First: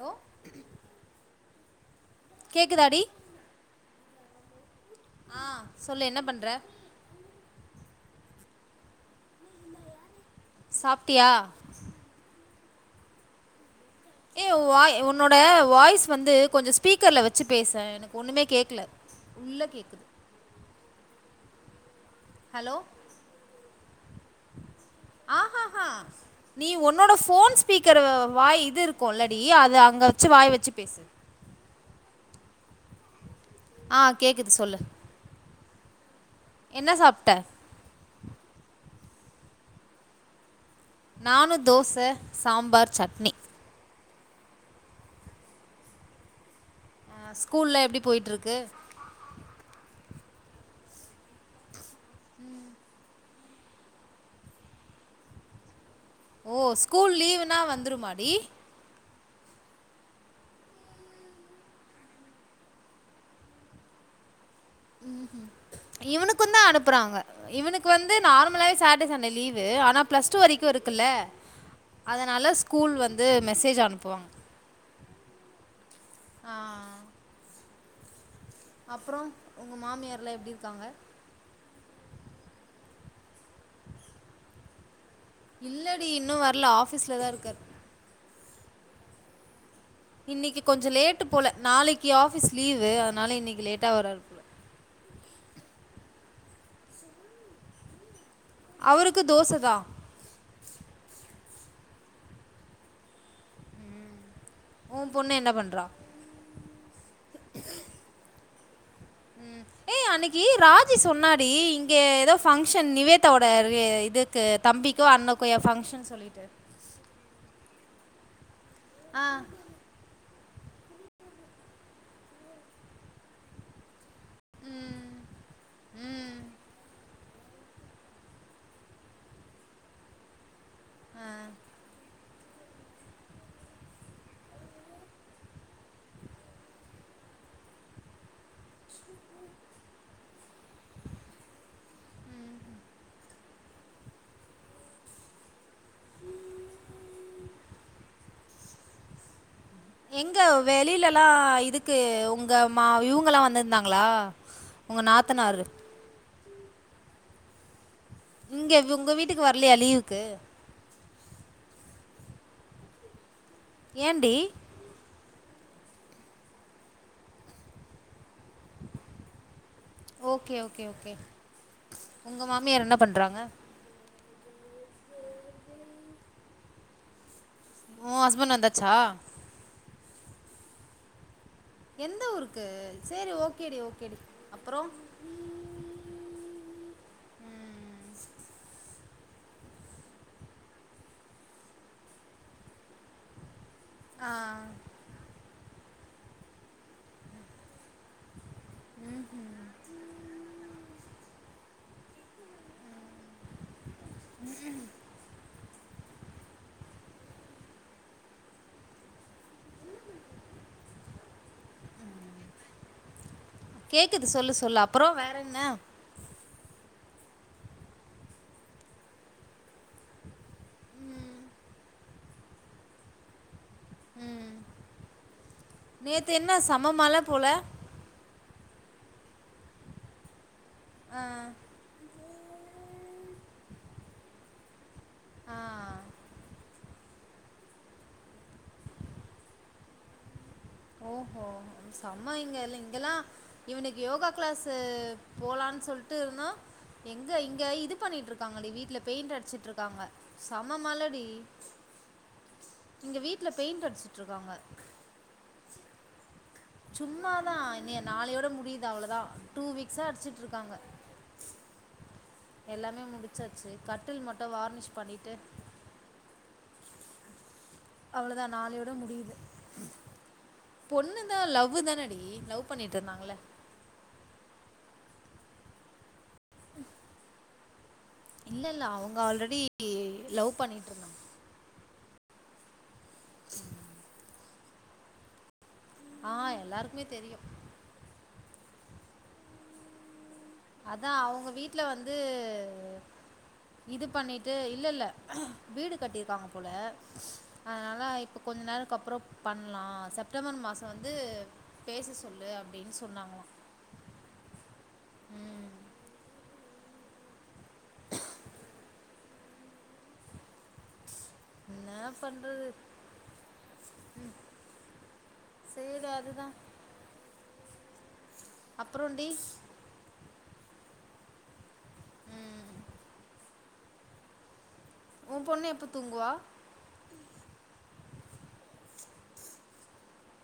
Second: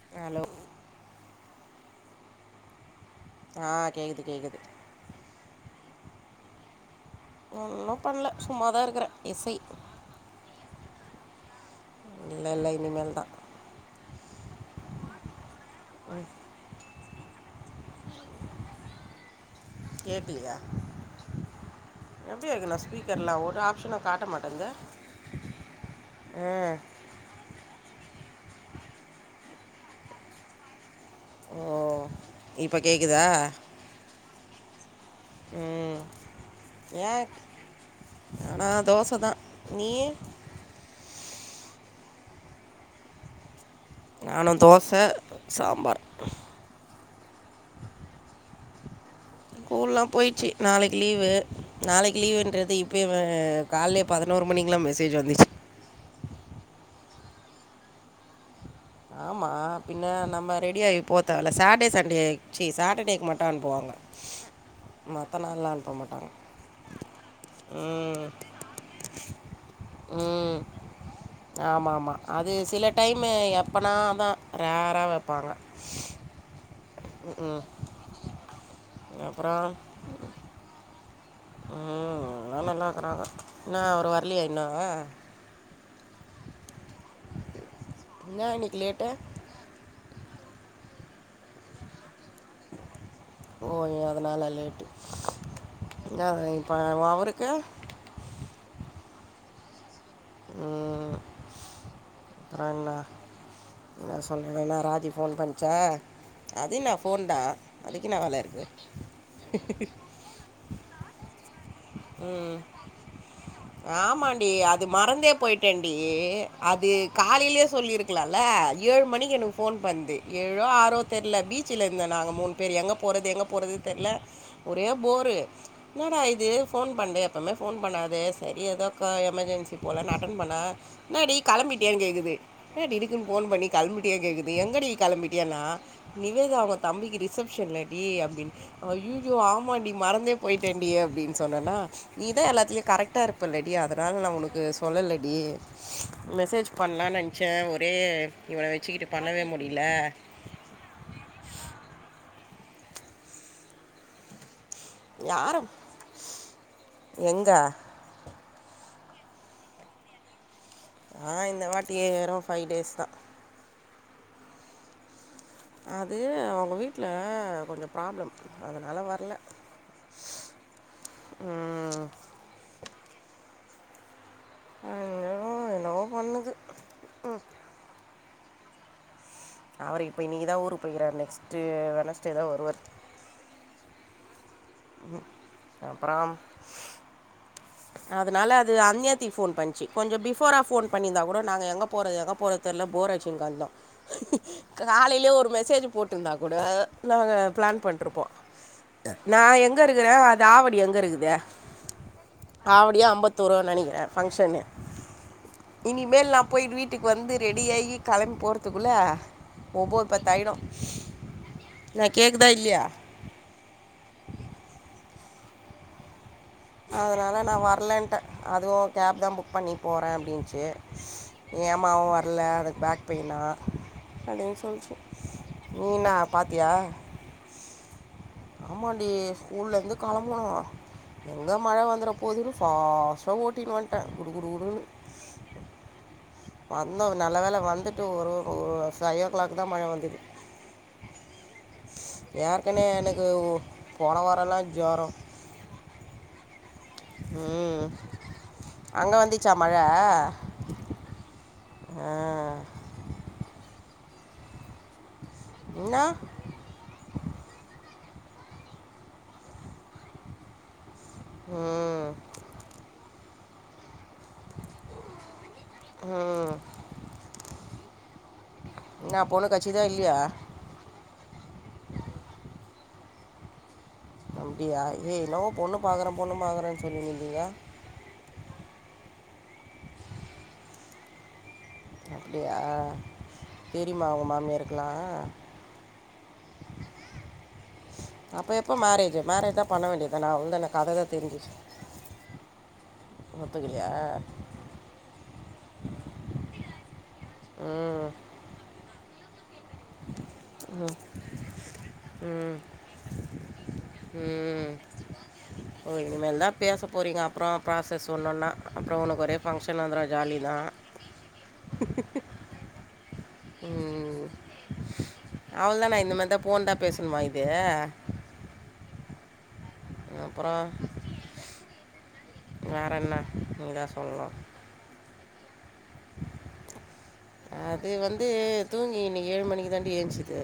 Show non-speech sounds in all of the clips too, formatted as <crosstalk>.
Hello hello கேக்குதாடி ஆ கேக்குது கேக்குது ஆ சொல்லு என்ன பண்ற ஒன்னு பண்ல சும்மாதா இருக்கறே எஸ் ஐ சாப்ட்டியா இல்ல இல்ல இனிமேல்தா ஏ உவாய் உன்னோட வாய்ஸ் ம் வந்து கொஞ்சொ ஸ்பீக்கர்ல வ ச்சு பேசே எனக்கு ஒண்ணுமே கேக்கல உள்ள கேக்குது ஹலோ எப்படியாக்குன்ன ஸ்பீக்கர்ல்லா ஒரு ஆப்ஷனு காட்ட மாட்டெங்குது ஆ ஹ ஹ நீ ஒன்னோட ஃபோன் ஸ்பீக்கர வாய் இது இருக்குலடி அது அங்க வச்சு வாய் வச்சு பேசு ஓ இப்ப கேக்குதா ஆ கேக்குது சொல்லு ம் என்ன சாப்ட்ட நானா தோசதா நீயி நானு தோச சாம்பார் சட்னி நானு‌ தோச சாம்பார் அ ஸ்கூல்ல எப்டி போய்ட்ருக்கு ஸ்கூல்லா போயிச்சு நாளைக்கு லீவு நாளைக்கு லீவுன்றது இப்பயே அ கால்லே பதினோரு மணிக்கெல்லா மெசேஜ் வந்துச்சு ஓ ஸ்கூல் லீவ்னா வந்துருமாடி ஆமா பின்ன நம்ம ரெடி ஆயி போதேவல்ல சாட்டே சண்டே ச்சீ சாட்டடேக்கு மட்டு அனுப்புவாங்க மற்ற ம் நாள்லாம் அனுப்ப மாட்டாங்க இவனுக்கு தா அனுப்புறாங்க இவனுக்கு வந்து ம் நார்மலாவே சாட்டர்டே சண்டே லீவ் ஆனா பிளஸ் டூ வரிக்கு இருக்குல்ல ஆமா ஆமா அது அதனால சில ஸ்கூல் வந்து டைம் மெசேஜ் அப்பனா அனுப்புவாங்க அதா ரேரா வப்பாங்க ஆ, ம் ம் அப்றோ அப்புறம் உங்க மாமியார்லா எப்டி இருக்காங்க ம் அதலா நல்லா இருக்குறாங்க என்ன அவரு வரலயா இன்னூ இல்லடி இன்னு வரல ஆபீஸ்லதா இருக்காரு என்னா இன்னிக்கு லேட்டு இன்னிக்கு கொஞ்சோ லேட்டு போல நாளைக் கி ஆஃபீஸ் லீவு அதனால இன்னைக்கு ஓ லேட்டா வரார் போல அதனால் பா அவருக்கு அவருக்கு தோசதா ம் அப்றோ என்ன என்ன சொ சொன்னனா ராஜி உன் பொண்ணு ஃபோன் என்ன பண்சா பண்றா அது என்ன ஃபோன் தா அதுக்கு என்ன வேல இருக்கு ம் ஏய் அன்னைக்கு ராஜி சொன்னாடி இங்க இங்க ஏதோ ம் ஃபங்க்ஷன் நிவேதாவோட இதுக்கு ஆமாண்டி அது தம்பிக்கோ அண்ணக்கோ ஃபங்க்ஷன் சொல்லிட்டு ஏ காலையிலே சொல்லியிருக்கலால்ல ஏழு மணிக்கு ஆ எனக்கு ஃபோன் பண்து ஏழோ ஆறோ தெர்ல பீச்ல இருந்த நாங்க மூணு பேர் எங்க போறது எங்க போறது தெர்ல ஒரே போர் என்னடா இது ஃபோன் பண்து எப்பமே ஃபோன் பண்ணாது சரி ஏதோ எமர்ஜென்சி போலன்னு நா அட்டன் பண்ணா என்னாடி கெளம்பி டியானு கேக்குது என்னடி இருக்குனு ஃபோன் பண்ணி கெளம்பிடியா கேக்குது எங்கடி கெளம்பிடியானா நிவேதா அவுங் தம்பிக்கு ரிசப்ஷன்ல்லடி அப்டினு அய்யய்யோ ஆமாடி மறந்தே போயிட்டன்டி அப்டின் சொன்னன்னா நீதா எல்லாத்துலயு கரக்டா இருப்பல்லடி அதனால நா உனக்கு சொல்லலடி மெசேஜ் பண்லானு நென்ச்சே ஒரே இவன வச்சுகிட்டு பண்ணவே முடி எங்க வெளிலல்லா இதுக்கு உங்க மா இவுங்கல்லா வந்திருந்தாங்களா உங்க நாத்தனாரு எங்க இங்க உங்க வீட்டுக்கு வரலயா லீவுக்கு ஆ இந்த வாட்டியே ஏறோ ஃபைவ் டேஸ் தா ஏன்டி அது அவுங்க வீட்ல கொஞ்சோ ப்ராப்ளம் அதனால வர்ல ஓகே ஓகே ஓகே உங்க மாமியார் என்ன பண்றாங்க அது என்னவோ பண்ணுது ம் ஓ ஹஸ்பண்ட் வந்தாச்சா அவரு இப்போ இன்னிக்கி தா ஊருக்கு போய்கிறார் நெக்ஸ் எந்த ஊருக்கு சரி ஓகேடி ஓகேடி அப்புறம் ம் அப்பறாம் அதனால அது அன்யாத்தி ஃபோன் பன்ச்சு கொஞ்சம் பிஃபோரா போன் பண்ணிருந்தா கூட நாங்க எங்க போறது எங்க போறது ல்ல போராட்சிங்கந்தோம் ஆ காலையிலயே ஒரு மேசே சேஜ் போட்டுருந்தா கூட நாங்க பிளான் பண்ட்ருப்போ நா எங்க இருக்கறே அது ஆவடி எங்க இருக்குத ஆவடியா ஐம்பத்தூரோனு நெனைக்கிறே ஃபங்க்ஷனு இனிமேல் நான் போய் வீட்டுக்கு வந்து ரெடி ஆகி கெளம்பி போறதுக்குள்ள ஒம்போது பத்தாயிடு என்ன கேக்குதா இல்லியா கேக்குது சொல்லு சொல்லு அப்பறம் வேற என்ன அதனால நா வரலன்ட்ட அதுவு கேப் தா புக் பண்ணி போறே அப்டின்ச்சு ஹேமாவு வர்ல அதுக் பேக் பெயினா அப்டின்னு சொல்ச்சு நீன்ன நேற்று என்ன பாத்தியா செம மழை போல ஆமாண்டி ஸ்கூல்ல இர்ந்து கெளம்புனோம் எங்க மழை வந்துரும் போதுனு ஃபாஸ்ட்டா ஓட்டின் வந்ட்டேன் குடு குடு குடுன்னு ஆ வந்தோ நல்ல வேல வந்துட்டு ஒரு ஃபைவ் ஓ கிளாக் தா மழ வந்தது ஓஹோ சம்ம இங்கல்ல ஏற்கனவே இங்கல்லா எனக்கு இவனுக்கு போன யோகா கிளாஸ் வாரம்லாம் ஜுரம் போலான் சொல்டுருந்தா எங்க இங்க ம் இது பண்ணிட்டு இருக்காங்க வீட்ல அங்கே பெய்ண்ட் வந்துச்சா மழை அடிச்சிட்ருக்காங்க சம்ம மழடி ஆ இங்க வீட்ல பெய்ண்ட் அடிச்சிட்ருக்காங்க ன்னா சும்மாதா இன்னய நாளையோட முடியுது அவ்ளோதா டூ வீக்ஸா அடிச்சிட்ருக்காங்க ம் எல்லாமே முடிச்சாச்சு கட்டில் மட்டு வார்னிஷ் பண்ணிட்டு ம் அவ்ளோதா நாளயோட என்ன முடியுது பொண்ணு கட்சிதா இல்லையா பொண்ணு தா லவ் தானடி லவ் பண்ணிட்ருந்தாங்கல்ல அப்டியா ஏ என்னவோ பொண்ணு பாக்கறே பொண்ணு பாக்கறேன் சொல்லின்னுருந்தீங்க இல்லல்ல அவங்க ஆல்ரெடி லவ் பண்ணிட்ருந்தாங் அப்டியா தெரியுமா உங்க மாமியாருக்கலா ஆ எல்லாருக்குமே தெரியு இப்ப எப்ப மாரேஜ் மாரேஜ் தான் பண்ண வேண்டியதான அதா அவங்க வீட்ல வந்து ஒத்துக்கலையா இது பண்ணிட்டு இல்லல்ல வீடு கட்டியிருக்காங்க போல அதனால ம் இப்ப கொஞ்ச நாள்க்கு அப்றம் பண்லா செப்டம்பர் மாச வந்து பேச சொல்லு ம் அப்டின் சொன்னாங்களா ம் ஓய் இனிமேல் தா பேச போறீங்க அப்றம் ப்ராஸஸ் ஒன்னொன்னா அப்றம் உனக்கு ஒரே ஃபங்க்ஷன் வந்துடும் ஜாலி தா என்ன பண்றது ம் அவ்ளதான சேரி இந்த மாத்தி தா அதுதா போன் தா பேசண்மா இது அப்புறண்டி அப்றம் வேற என்ன நீதா சொல்னு ஒ பொண்ணு எப்ப தூங்குவா இது வந்து தூங்கி இன்னக்கு ஏழு மணிக்கு தாண்டி ஏஞ்சது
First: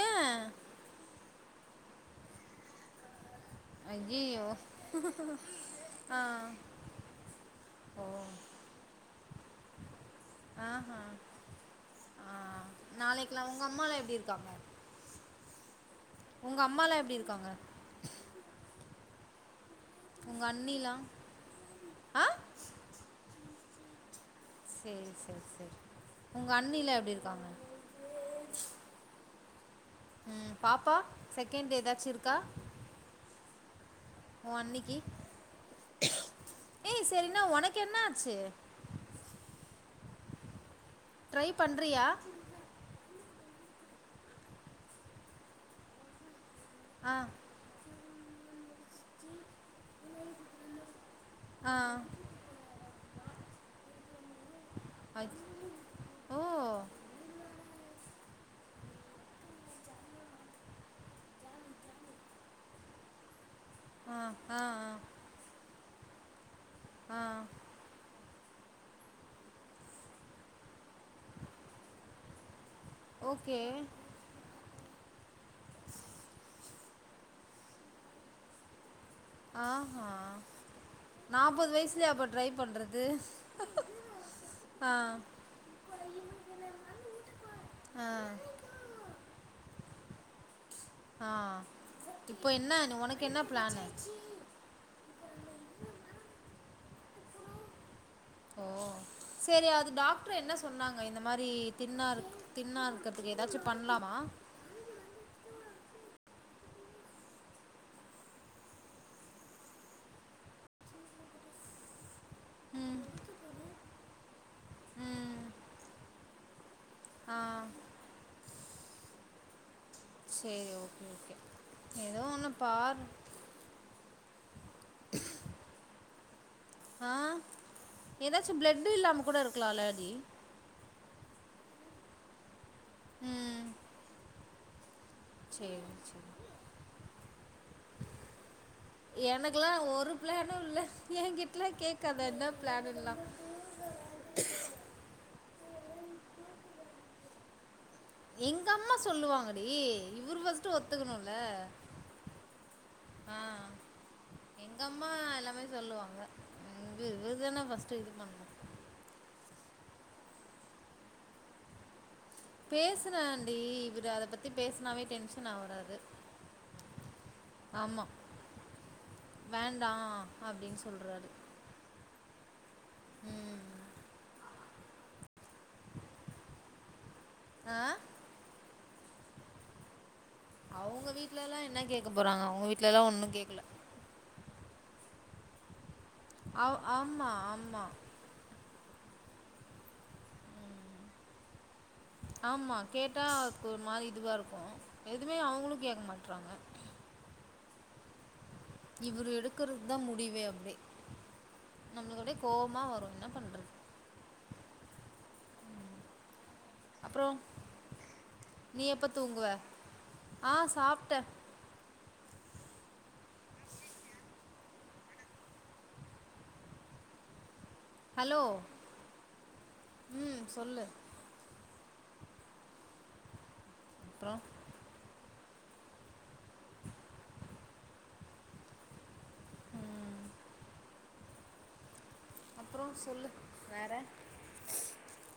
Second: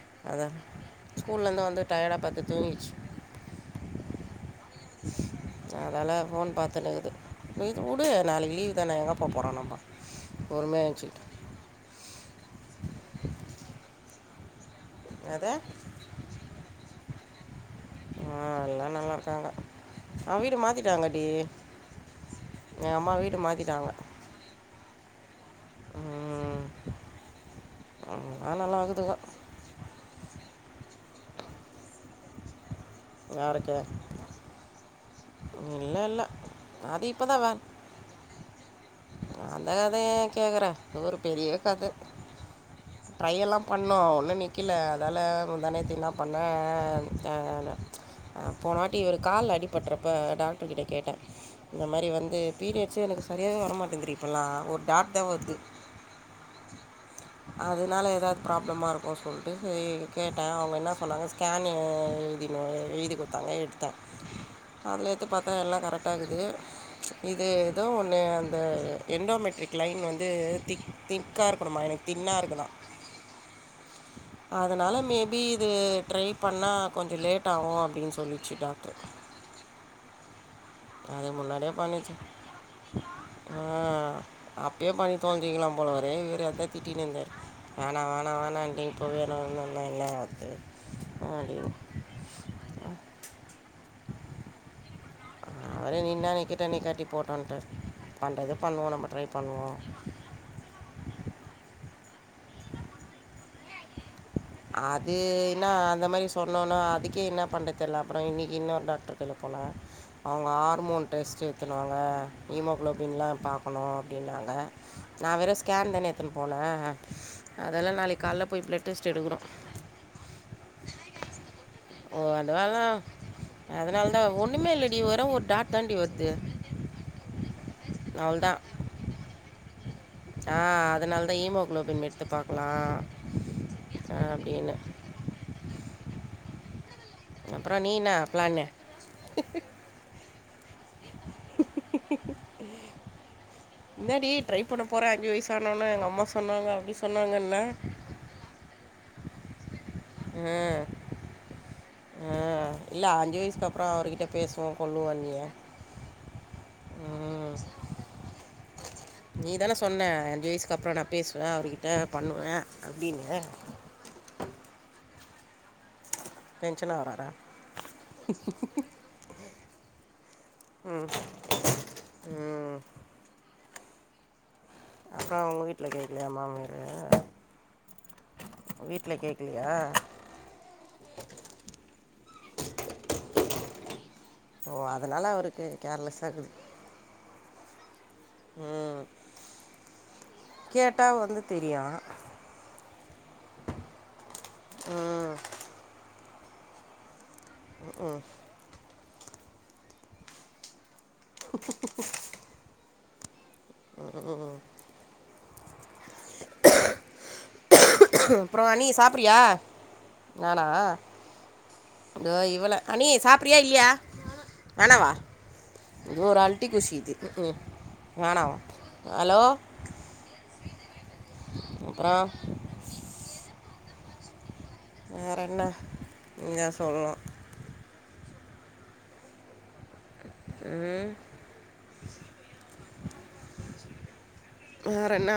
ஏ அதா ஸ்கூல்லருந்து வந்து டயர்டா பட்த்து தூங்கிச்சு அய்யயோ அதால போன் பாத்துனுக்குது இது ஓ உடு நாளைக்கு லீவ் தானே எங்க போ பொற <unintelligible> ஆஹ ஆ நாளைக்லா உங்க அம்மால எப்டிருக்காங்க அதே உங்க அம்மாலா எப்டிருக்காங்க நல்லாருக்காங்க அவுங்க உங்க வீடு அண்ணிலா மாத்திட்டாங்க டி ஆ எ அம்மா வீடு மாத்தி ட்டாங்க சேரி சேரி சேரி உங்க அண்ணிலா எப்டிருக்காங்க அதெல்லாம் நல்லா இருக்குதுங்க ம் பாப்பா செகண்ட்டு ஏதாச்சுருக்கா <unintelligible> ஒ அண்ணிக்கு இல்லை இல்லை அது ஏய் இப்போ சரினா தான் வேன் ஒனக் என்ன ஆச்சு அந்த கதையயேன் கேக்குற அது ஒரு ட்ரை பெரிய கத பண்றியா ட்ரை எல்லா பண்ணோ ஒன்னும் நிக்கல அதால முந்தானேத்து என்னா பண்ணே ஆ அ அ போனவாட்டி இவருக்கு ஒரு காலில் அடிபட்டுறப்ப டாக்டர்கிட்ட கேட்டே ஆ இந்த மாதிரி வந்து பீரியட்ஸே எனக் சரியாவே வர மாட்டேங்குதுடி இப்போல்லா ஒரு டாக்டர் அச் வந்து ஓ அதனால ஏதா ப்ராப்ளமா இருக்கு சொல்லிட்டு கேட்டேன் அவங்க என்ன சொன்னாங்க ஸ்கேன் இது எழுதி நாங்க எழுதி கொடுத்தாங்க எடுத்தா ஆ ஆ ஆ அதிலெடுத்து பாத்தா எல்லா கரெக்டா இக்குது ஆ இது ஏதோ ஒன்னே இந்த என்டோமெட்ரிக் லைன் வந்து திக் திக்கா இருக்கணுமா எனக்கு தின்னா இருக்குதா ஓகே அதனால மேபி இது ட்ரை பண்ணா கொஞ்சொ லேட் ஆகும் அப்படின்னு சொல்லிச்சு டாக்டர் ஆ ஹா அது நாப்பது முன்னாடியே வயசுலயா பண்ணிச்சு அப்ப ட்ரை பண்றது ஆ அப்பயே ஆ பண்ணி தொழஞ்சிக்கலா போல வரே இவரு அதா திட்டின் இருந்தாரு ஆனா ஆ வேணா வேணானு இப்ப வேணும்னா என்ன ஆகுது ஆ இப்போ என்ன நீ உனக்கு என்ன பிளானு அவரே நிண்ணா நிக்கட்டும் நிக்காட்டி போட்டுன்ட்டாரு ஓ சேரி அது டாக்டர் என்ன சொன்னாங்க இந்த மாரி தின்னா இருக் தின்னா இருக்கதுக்கு ஏதாச்சு பண்லாமா அது என்னா அ அந்த மேரி சொன்னோன்னா அதுக்கே என்ன பண்ணறது தெரியல அப்புறம் இன்னைக்கு இன்னொரு டாக்டர் கிட்ட போனா அவங்க ஹார்மோ டெஸ்டு எடுத்துனுவாங்க ஹிமோகுளோபின்லாம் பாக்கணும் அப்படின்னாங்க நான் ம் வெறும் ஸ்கேன் தான எடுத்துன்னு போனே ஆ அதெல்லா நாளைக்கு காலயில போய் பிளட் டெஸ்ட் எடுக்கனோ செரி ஓகே ஓகே ஓ ஏதோ உன்ன அதனால பார் அதனால தா ஒண்ணுமே இல்லடி வர ஒரு டாட் தாண்டி வருது ஆ அவள் ஏதாச்சும் தான் பிளட்டு இல்லாம கூட இருக்கலாம்லடி ஆ அதனால தான் ஹமோகுளோபின் எடுத்து பாக்கலாம் ம் அப்டினு செரி செரி அப்புற நீஎன்னா ப்ளானு எனக்குல்லா ஒரு பிளானும் இல்ல என்கிட்டலா கேக்காத என்ன பிளானு எல்லா என்னாடி ட்ரை பண்ண போறே அஞ்சு வயசான ஒனே எங்க அம்மா சொன்னாங்க அப்டி சொன்னாங்கன்ன எங்க அம்மா சொல்லுவாங்கடி இவரு ஃபர்ஸ்ட்டு ஒத்துக்கணும்ல ஆ இல்ல அஞ்சு வயசுக்கு அப்புறம் அவர்கிட்ட பேசுவோ எங்க கொல்லுவோ நீயே இங்க இவர் தான ஃபர்ஸ்ட்டு இது பண்ணோ நீதான சொன்ன அஞ்சு வயசுக்கு அப்புறம் நான் பேசுவே அவர்கிட்ட பண்ணுவேன் அப்படின்னு பேசுனேண்டி இவரு அத பத்தி பேசுனாவே டென்ஷன் ஆவுராரு டென்ஷன் ஆவுறாற வேண்டா அப்டின்னு சொல்றாரு ம், ம் அப்புறம் அவங்க வீட்டுல கேட்க்கலயா மாமியார் ஆ வீட்டுல கேக்கலயா அவங்க வீட்ல எல்லா என்ன கேட்க போறாங்க அவங்க வீட்டு்ல எல்லாம் ஒன்னும் கேக்கல ஓ அதனால அவருக்கு கேர்லெஸ் ஆகுது ஔ ஆமா ஆமா ம் கேட்டா வந்து தெரியும் ஆமா கேட்டா அதுக்கு ஒரு மாதிரி இதுவாக இருக்கும் ம், எதுவுமே அவங்களும் கேக்க மாட்றாங்க ம் ம் இவர் எடுக்கிறது தா முடிவே அப்டி நம்மளுக் அப்டி கோவமா வரும் அப்றோ அப்புற நீ அண்ணி எப்போ சாப்பறியா தூங்குவ ஆ நானா சாப்ட்டே இவ்ள அனி சாப்பிறியா இல்லையா வேனவா இது ஒரு அல்ட்டி குஷிது ம் ஹலோ வாணாவா ஹலோ ம் சொல்லு அப்ற அப்றோ வேற என்ன நீதா சொல்ணு ம் அப்றொ சொல்லு வேற வேரன்ன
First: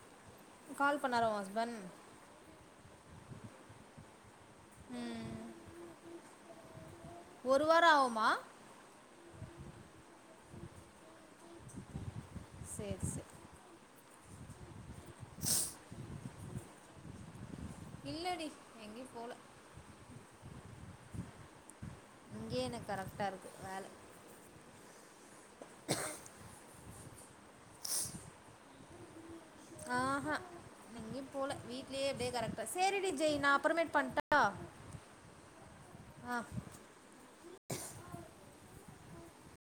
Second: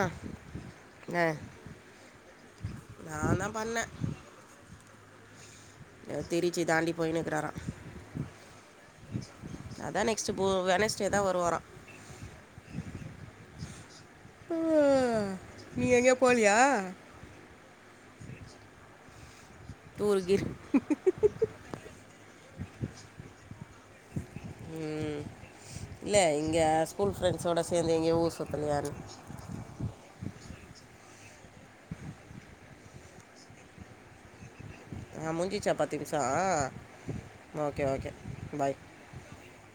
கால் அ பண்ணாரா உ ஹஸ்பண்ட் நா தா பண்ண ம் திருச்சி தாண்டி போயின்னு இக்கிறாரா ஒரு வாரோ ஆகுமா அதா இன்னிக் ஸ்போ வெனஸ்டே தா வருவாரா சேரி சேரி அ நீங்க எங்க போலியா இல்லடி எங்கயு போல தூர்கிர் இங்கயே எனக்கு கரெக்டா இருக்கு வேல ம். இல்லை இங்கே ஸ்கூல் ஃப்ரெண்ட்ஸோட சேந்து எங்கயு ஊர் சுத்தலையானு ஆஹா எங்கய போல வீட்லயே அப்படியே கரெக்டா சரி டி ஜெய் நா அப்ரமேட் பண்ட்டா ஆ மூஞ்சிச்சா ஆ பத்திங்கிமிஷம் ஓகே ஓகே பாய்